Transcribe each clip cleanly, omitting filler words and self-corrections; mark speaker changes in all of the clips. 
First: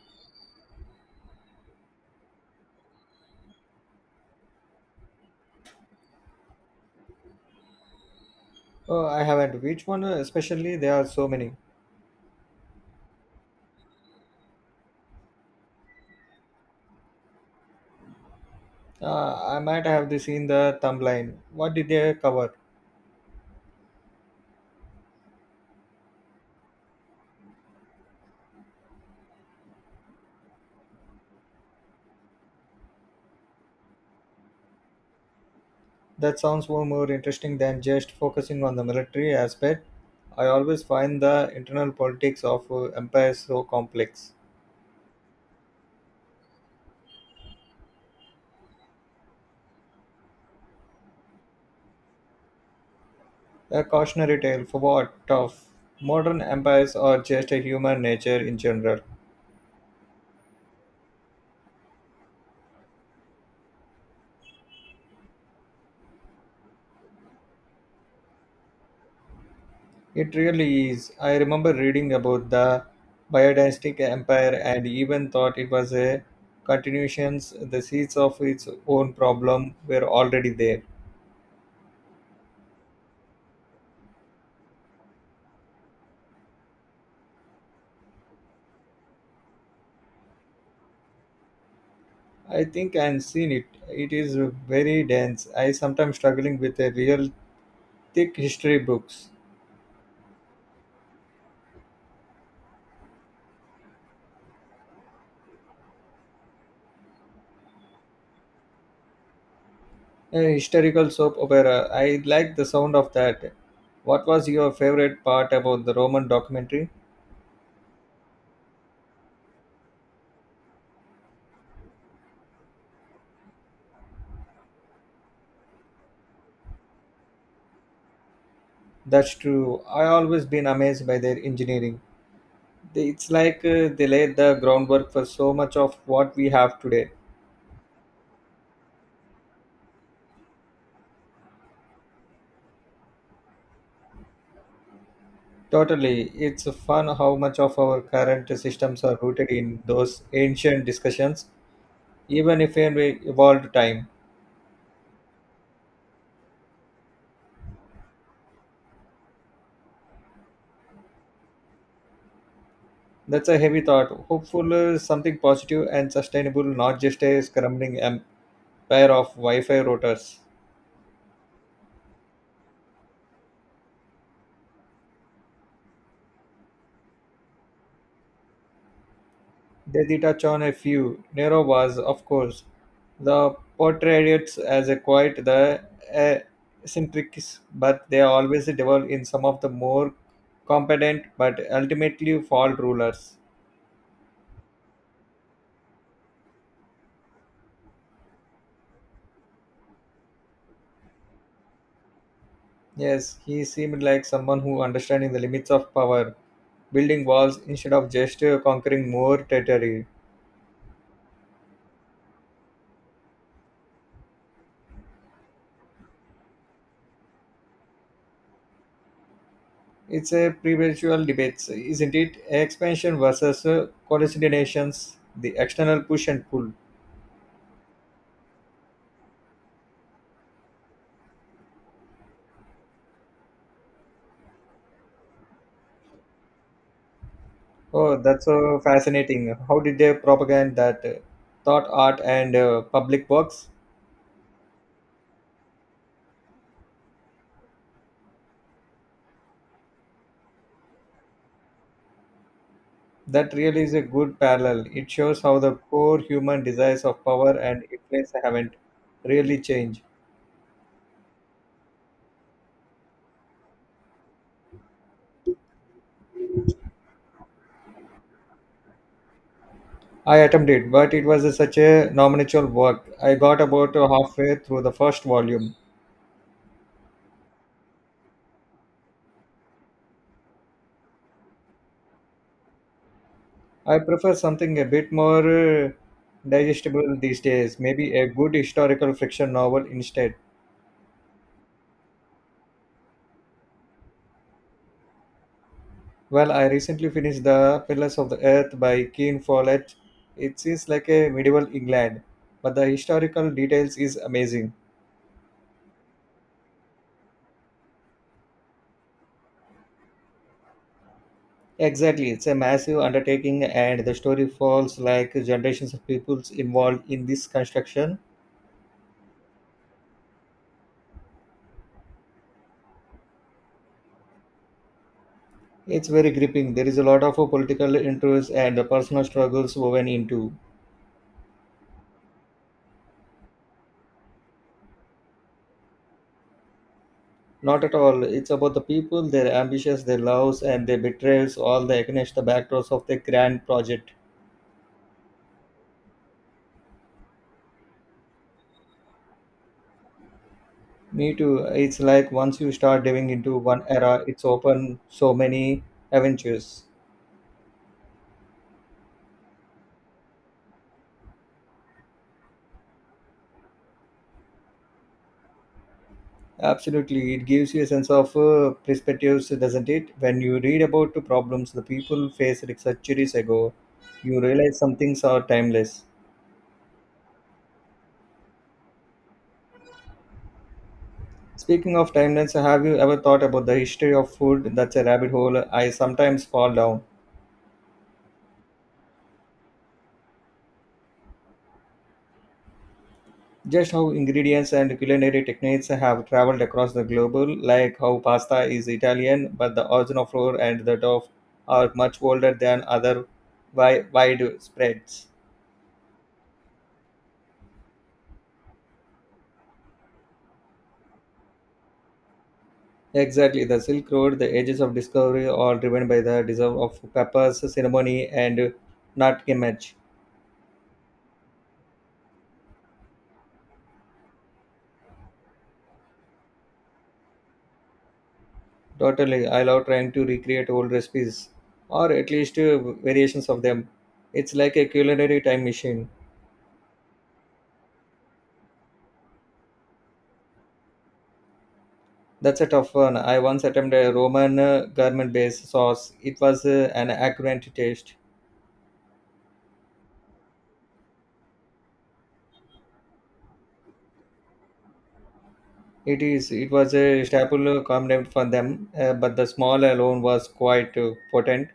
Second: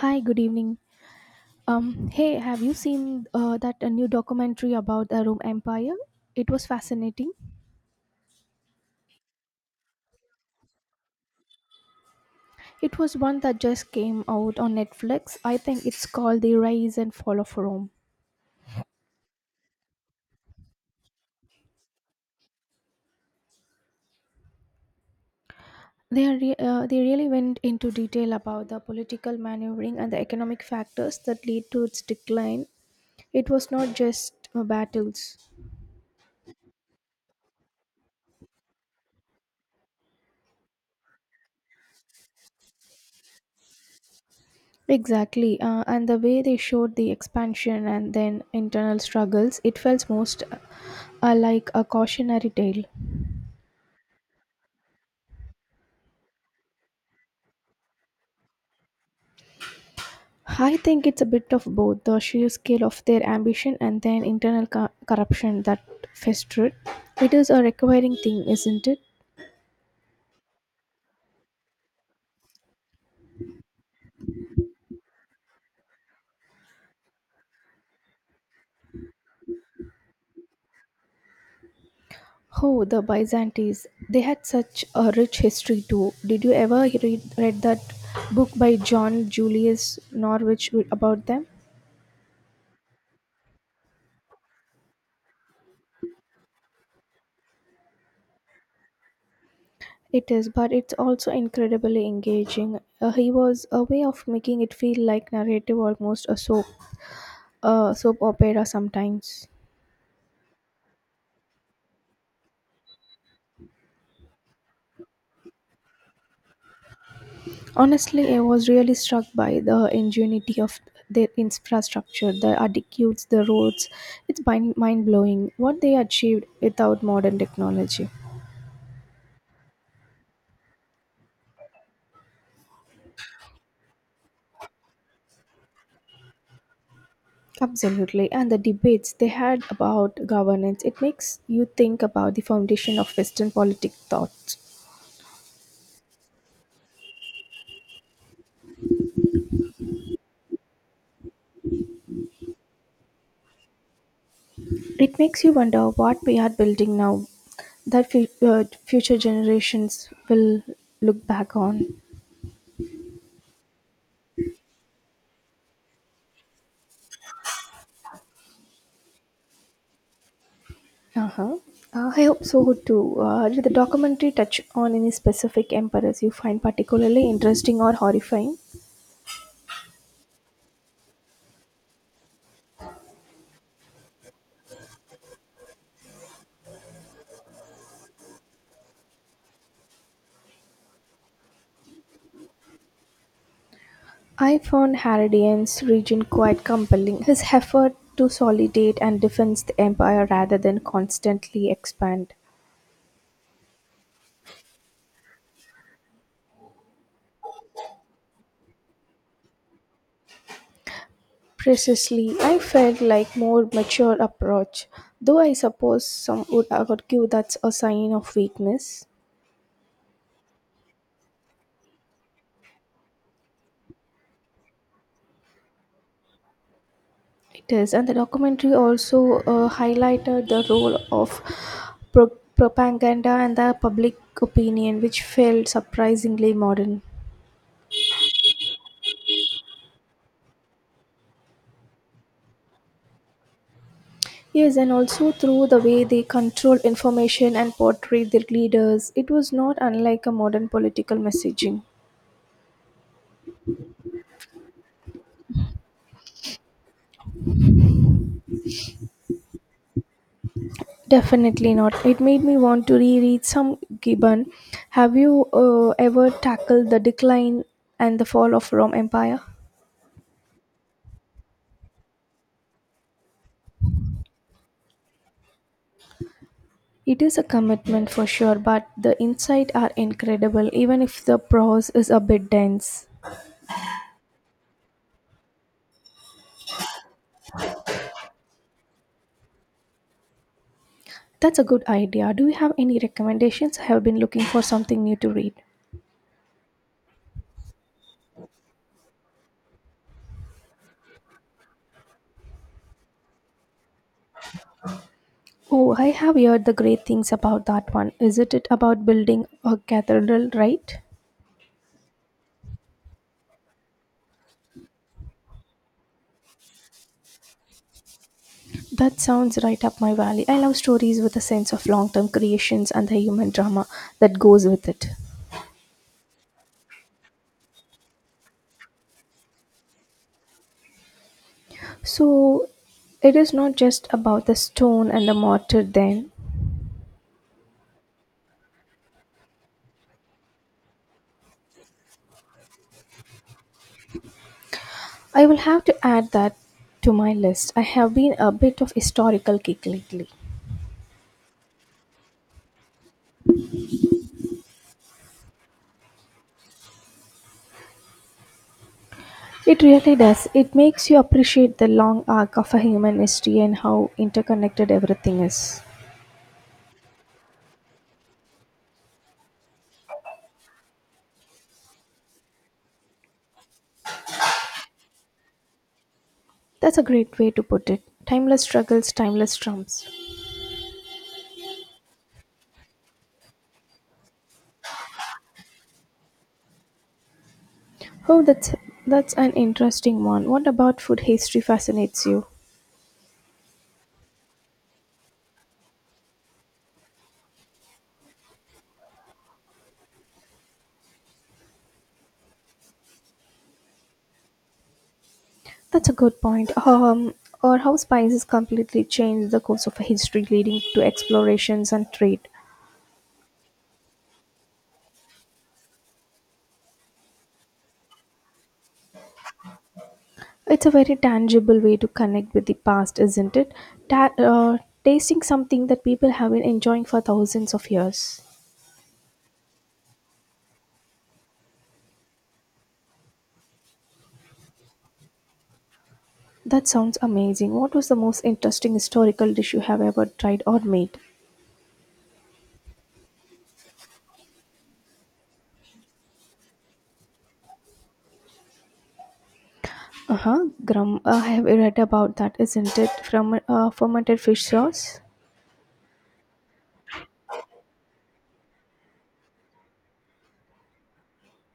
Speaker 1: Hi, good evening. Hey, have you seen that a new documentary about the Rome Empire? It was fascinating.
Speaker 2: Oh, I haven't. Which one especially? There are so many.
Speaker 1: It was one that just came out on Netflix. I think it's called The Rise and Fall of Rome.
Speaker 2: I might have the seen the thumbline. What did they cover?
Speaker 1: They really went into detail about the political maneuvering and the economic factors that lead to its decline. It was not just battles.
Speaker 2: That sounds more interesting than just focusing on the military aspect. I always find the internal politics of empires so complex.
Speaker 1: Exactly, and the way they showed the expansion and then internal struggles, it felt most like a cautionary tale.
Speaker 2: A cautionary tale for what of modern empires or just a human nature in general.
Speaker 1: I think it's a bit of both the sheer scale of their ambition and then internal corruption that festered. It is a recurring thing, isn't it?
Speaker 2: It really is. I remember reading about the biodynastic empire and even thought it was a continuation. The seeds of its own problem were already there.
Speaker 1: Oh, the Byzantines, they had such a rich history too. Did you ever read that book by John Julius Norwich about them?
Speaker 2: I think I've seen it. It is very dense. I sometimes struggling with a real thick history books.
Speaker 1: It is, but it's also incredibly engaging. He was a way of making it feel like narrative, almost a soap opera sometimes.
Speaker 2: A historical soap opera. I like the sound of that. What was your favorite part about the Roman documentary?
Speaker 1: Honestly, I was really struck by the ingenuity of their infrastructure, the aqueducts, the roads. It's mind blowing what they achieved without modern technology.
Speaker 2: That's true. I always been amazed by their engineering. It's like they laid the groundwork for so much of what we have today.
Speaker 1: Absolutely, and the debates they had about governance. It makes you think about the foundation of Western politic thought.
Speaker 2: Totally. It's fun how much of our current systems are rooted in those ancient discussions, even if in we evolved time.
Speaker 1: It makes you wonder what we are building now that future generations will look back on.
Speaker 2: That's a heavy thought. Hopeful something positive and sustainable, not just a scrambling empire of Wi Fi routers.
Speaker 1: Uh-huh. I hope so too. Did the documentary touch on any specific emperors you find particularly interesting or horrifying?
Speaker 2: They did touch on a few. Nero was, of course, the portrayed as a quite the uh, eccentric, but they always develop in some of the more competent but ultimately flawed rulers.
Speaker 1: I found Haradian's region quite compelling. His effort to solidate and defend the empire rather than constantly expand.
Speaker 2: Yes, he seemed like someone who understanding the limits of power, building walls instead of just conquering more territory.
Speaker 1: Precisely, I felt like more mature approach, though I suppose some would argue that's a sign of weakness.
Speaker 2: It's a perpetual debate, isn't it? Expansion versus coordinations, the external push and pull.
Speaker 1: It is, and the documentary also highlighted the role of propaganda and the public opinion, which felt surprisingly modern.
Speaker 2: Oh, that's so fascinating. How did they propagate that thought, art, and public works?
Speaker 1: Yes, and also through the way they control information and portray their leaders, it was not unlike a modern political messaging.
Speaker 2: That really is a good parallel. It shows how the core human desires of power and influence haven't really changed.
Speaker 1: Definitely not. It made me want to reread some Gibbon. Have you ever tackled the decline and the fall of Rome Empire?
Speaker 2: I attempted, but it was such a nominal work. I got about halfway through the first volume.
Speaker 1: It is a commitment for sure, but the insights are incredible even if the prose is a bit dense.
Speaker 2: I prefer something a bit more digestible these days, maybe a good historical fiction novel instead.
Speaker 1: That's a good idea. Do you have any recommendations? I have been looking for something new to read.
Speaker 2: Well, I recently finished The Pillars of the Earth by Keen Follett. It is like a medieval England, but the historical details is amazing.
Speaker 1: Oh, I have heard the great things about that one. Isn't it about building a cathedral, right?
Speaker 2: Exactly, it's a massive undertaking and the story falls like generations of peoples involved in this construction.
Speaker 1: That sounds right up my valley. I love stories with a sense of long term creations and the human drama that goes with it.
Speaker 2: It's very gripping. There is a lot of political interests and the personal struggles woven into.
Speaker 1: So, it is not just about the stone and the mortar, then.
Speaker 2: Not at all. It's about the people, their ambitions, their loves, and their betrayals, all the against the backdrops of the grand project.
Speaker 1: I will have to add that to my list. I have been a bit of historical kick lately.
Speaker 2: Me too. It's like once you start diving into one era, it's open so many adventures.
Speaker 1: It really does. It makes you appreciate the long arc of a human history and how interconnected everything is.
Speaker 2: Absolutely, it gives you a sense of perspectives, doesn't it? When you read about the problems the people faced like centuries ago, you realize some things are timeless.
Speaker 1: That's a great way to put it. Timeless struggles, timeless trumps.
Speaker 2: Speaking of timeless, have you ever thought about the history of food? That's a rabbit hole I sometimes fall down.
Speaker 1: Oh, that's an interesting one. What about food history fascinates you?
Speaker 2: Just how ingredients and culinary techniques have traveled across the globe, like how pasta is Italian, but the original flour and the dough are much older than other wide spreads.
Speaker 1: That's a good point. Or how spices completely changed the course of history, leading to explorations and trade.
Speaker 2: Exactly, the Silk Road, the ages of discovery, all driven by the deserve of peppers, ceremony, and not image.
Speaker 1: It's a very tangible way to connect with the past, isn't it? Ta- uh, Tasting something that people have been enjoying for thousands of years.
Speaker 2: Totally, I love trying to recreate old recipes, or at least variations of them. It's like a culinary time machine.
Speaker 1: That sounds amazing. What was the most interesting historical dish you have ever tried or made?
Speaker 2: That's a tough one. I once attempted a Roman garment-based sauce. It was an accurate taste.
Speaker 1: Uh huh. Grum. I have read about that, isn't it? From fermented fish sauce.
Speaker 2: It is. It was a staple condiment for them, but the small alone was quite potent.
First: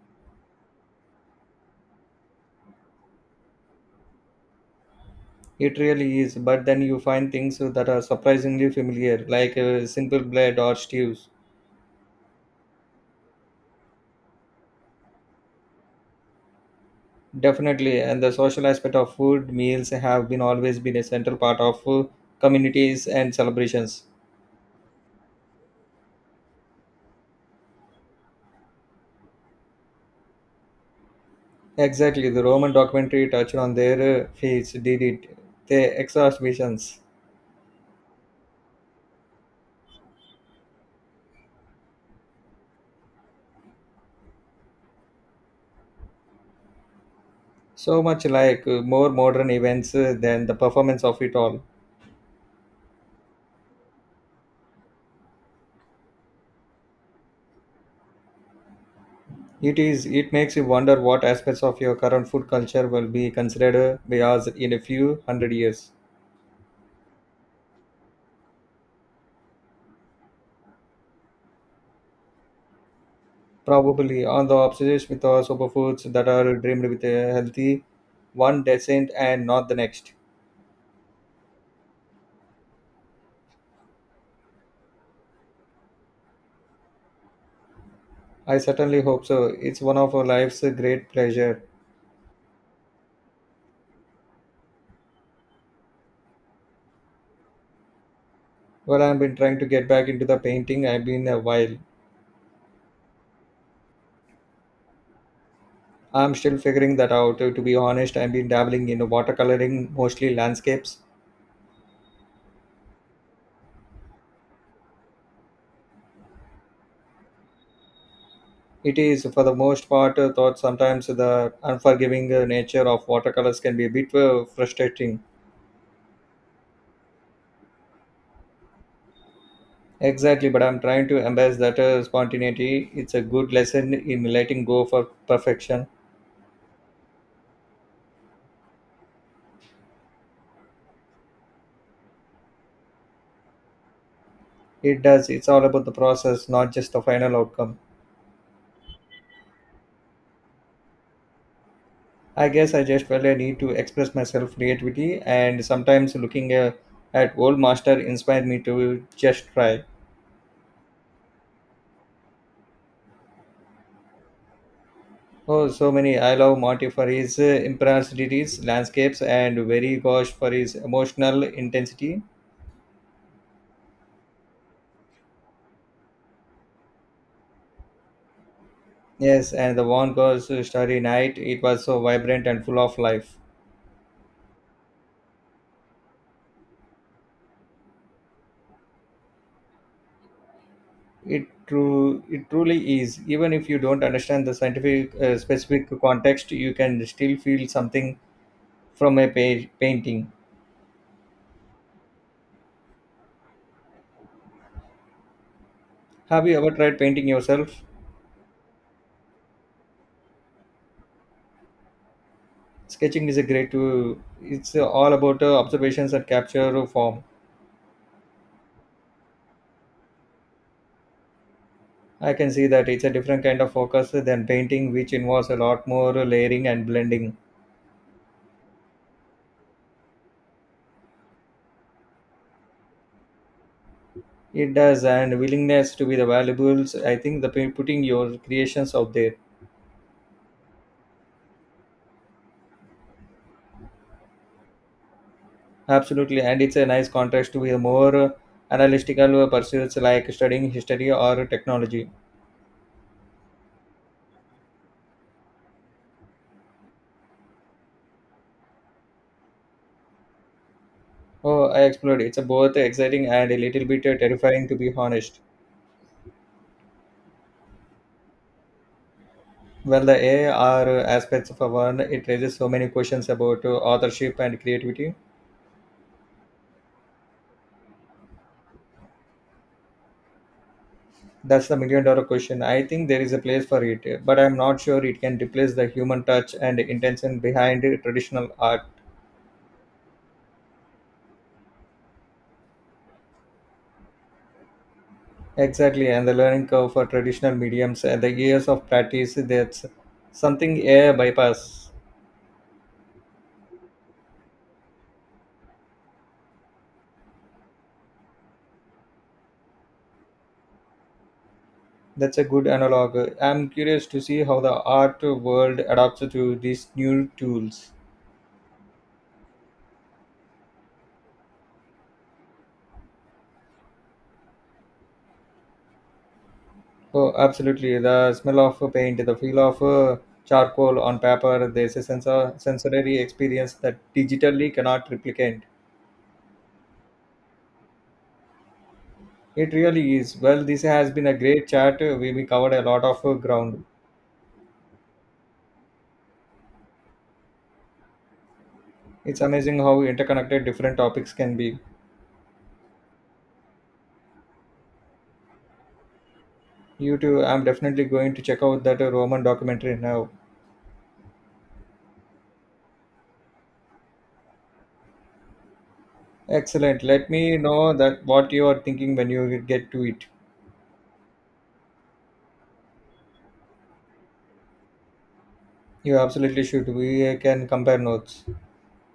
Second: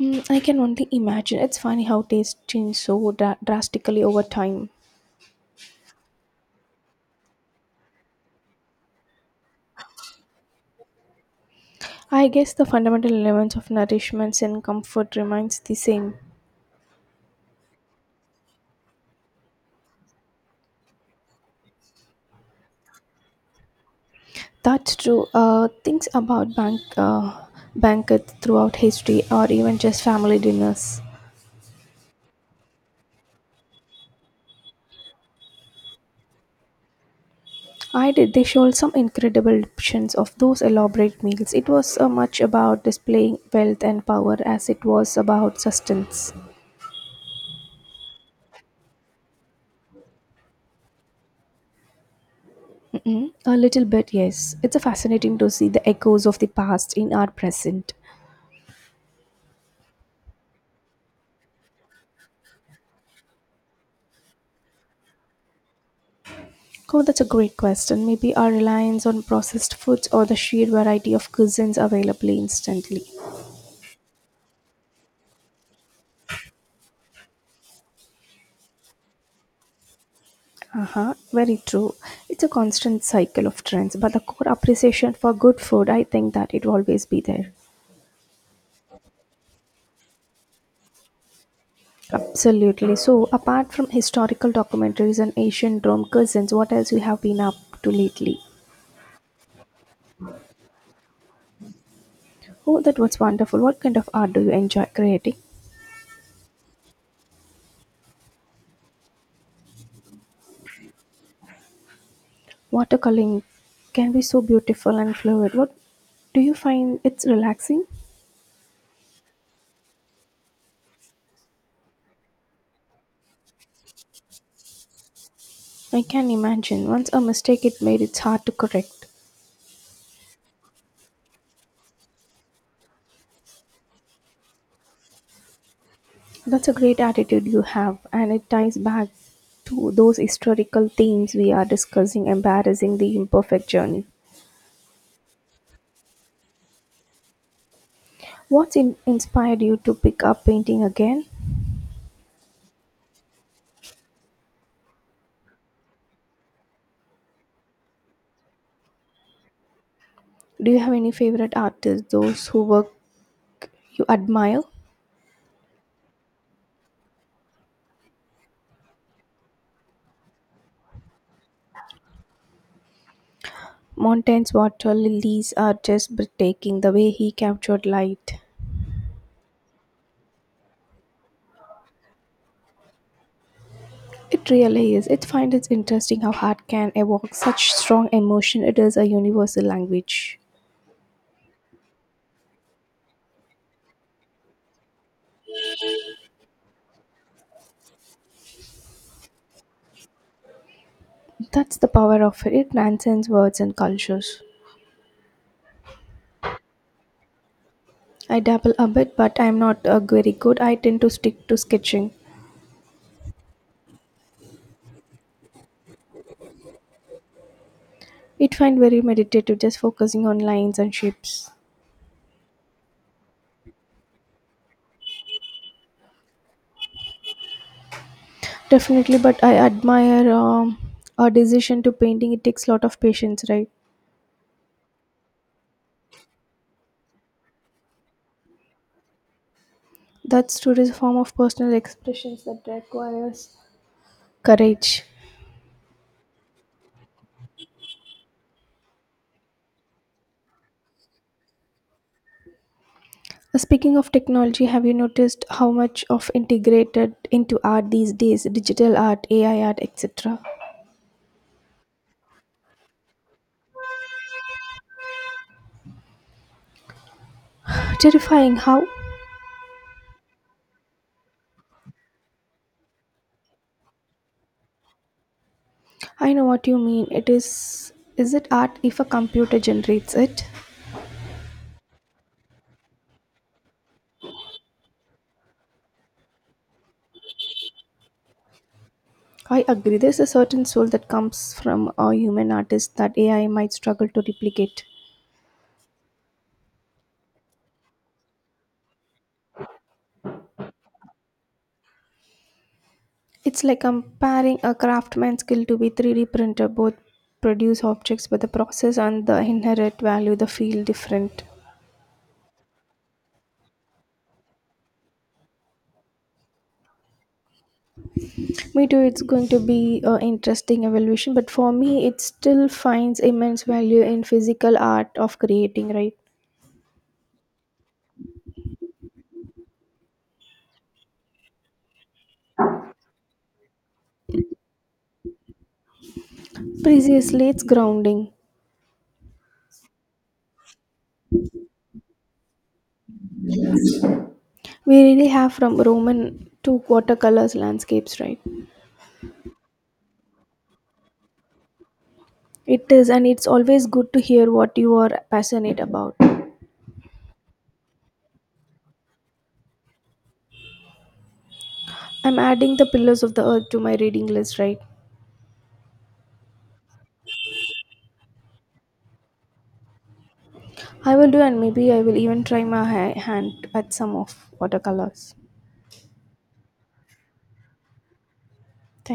Speaker 1: Mm, I can only imagine. It's funny how tastes change so drastically over time.
Speaker 2: It really is. But then you find things that are surprisingly familiar, like simple bread or stews.
Speaker 1: I guess the fundamental elements of nourishments and comfort remains the same.
Speaker 2: Definitely, and the social aspect of food meals have been always been a central part of communities and celebrations.
Speaker 1: That's true. Things about bank banquets throughout history, or even just family dinners.
Speaker 2: Exactly, the Roman documentary touched on their feats, did it, their exhaust visions.
Speaker 1: I did. They showed some incredible options of those elaborate meals. It was much about displaying wealth and power as it was about sustenance.
Speaker 2: So much like more modern events than the performance of it all.
Speaker 1: A little bit, yes. It's a fascinating to see the echoes of the past in our present.
Speaker 2: It is. It makes you wonder what aspects of your current food culture will be considered biased in a few hundred years.
Speaker 1: Oh, that's a great question. Maybe our reliance on processed foods or the sheer variety of cuisines available instantly.
Speaker 2: Probably, on the obsessed with our superfoods that are dreamed with a healthy one decent and not the next.
Speaker 1: Uh-huh, very true. It's a constant cycle of trends, but the core appreciation for good food, I think that it will always be there.
Speaker 2: I certainly hope so. It's one of our life's great pleasure.
Speaker 1: Absolutely. So, apart from historical documentaries and ancient Rome cuisines, what else you have been up to lately?
Speaker 2: Well, I've been trying to get back into the painting. I've been a while.
Speaker 1: Oh, that was wonderful. What kind of art do you enjoy creating?
Speaker 2: I'm still figuring that out. To be honest, I've been dabbling in watercoloring, mostly landscapes.
Speaker 1: Watercoloring can be so beautiful and fluid. What do you find it's relaxing?
Speaker 2: It is, for the most part, thought sometimes the unforgiving nature of watercolors can be a bit frustrating.
Speaker 1: I can imagine. Once a mistake it made, it's hard to correct.
Speaker 2: Exactly, but I'm trying to embrace that spontaneity. It's a good lesson in letting go for perfection.
Speaker 1: That's a great attitude you have, and it ties back to those historical themes we are discussing, embarrassing the imperfect journey.
Speaker 2: It does, it's all about the process, not just the final outcome.
Speaker 1: What's inspired you to pick up painting again?
Speaker 2: I guess I just felt I need to express myself creativity, and sometimes looking at old master inspired me to just try.
Speaker 1: Do you have any favorite artists, those who work you admire?
Speaker 2: Oh, so many. I love Monty for his impressibilities, landscapes, and very gosh for his emotional intensity.
Speaker 1: Montaigne's water lilies are just breathtaking, the way he captured light.
Speaker 2: Yes, and the one Ghosh Starry Night, it was so vibrant and full of life.
Speaker 1: It really is. It finds it interesting how art can evoke such strong emotion. It is a universal language.
Speaker 2: It truly is. Even if you don't understand the scientific specific context, you can still feel something from a painting.
Speaker 1: That's the power of it. It transcends words and cultures.
Speaker 2: Have you ever tried painting yourself?
Speaker 1: I dabble a bit, but I'm not very good. I tend to stick to sketching.
Speaker 2: Sketching is a great. It's all about observations and capture of form.
Speaker 1: It find very meditative, just focusing on lines and shapes.
Speaker 2: I can see that it's a different kind of focus than painting, which involves a lot more layering and blending.
Speaker 1: Definitely, but I admire a decision to painting. It takes a lot of patience, right?
Speaker 2: It does, and willingness to be the valuables. I think the putting your creations out there.
Speaker 1: That's true. It's a form of personal expressions that requires courage.
Speaker 2: Absolutely, and it's a nice contrast to a more analytical pursuits like studying history or technology.
Speaker 1: Speaking of technology, have you noticed how much of integrated into art these days? Digital art, AI art, etc.
Speaker 2: Oh, I explored. It's a both exciting and a little bit terrifying, to be honest.
Speaker 1: Terrifying how?
Speaker 2: Well, the AR aspects of a one, it raises so many questions about authorship and creativity.
Speaker 1: I know what you mean. It is it art if a computer generates it?
Speaker 2: That's the $1 million question. I think there is a place for it, but I'm not sure it can replace the human touch and intention behind traditional art.
Speaker 1: I agree. There's a certain soul that comes from a human artist that AI might struggle to replicate.
Speaker 2: Exactly, and the learning curve for traditional mediums and the years of practice that's something AI bypass.
Speaker 1: It's like comparing a craftsman's skill to be 3D printer. Both produce objects, but the process and the inherent value the feel different.
Speaker 2: That's a good analog. I'm curious to see how the art world adapts to these new tools.
Speaker 1: Me too. It's going to be an interesting evolution, but for me, it still finds immense value in physical art of creating. Right?
Speaker 2: Oh, absolutely. The smell of paint, the feel of charcoal on paper, there's a sensor, sensory experience that digitally cannot replicate.
Speaker 1: Precisely, it's grounding.
Speaker 2: It really is. Well, this has been a great chat. We covered a lot of ground.
Speaker 1: We really have, from Roman to watercolors landscapes, right?
Speaker 2: It's amazing how interconnected different topics can be.
Speaker 1: It is, and it's always good to hear what you are passionate about.
Speaker 2: You too, I'm definitely going to check out that Roman documentary now.
Speaker 1: I'm adding the pillars of the earth to my reading list, right?
Speaker 2: Excellent. Let me know that what you are thinking when you get to it.
Speaker 1: I will do, and maybe I will even try my hand at some of watercolors.
Speaker 2: You absolutely should. We can compare notes.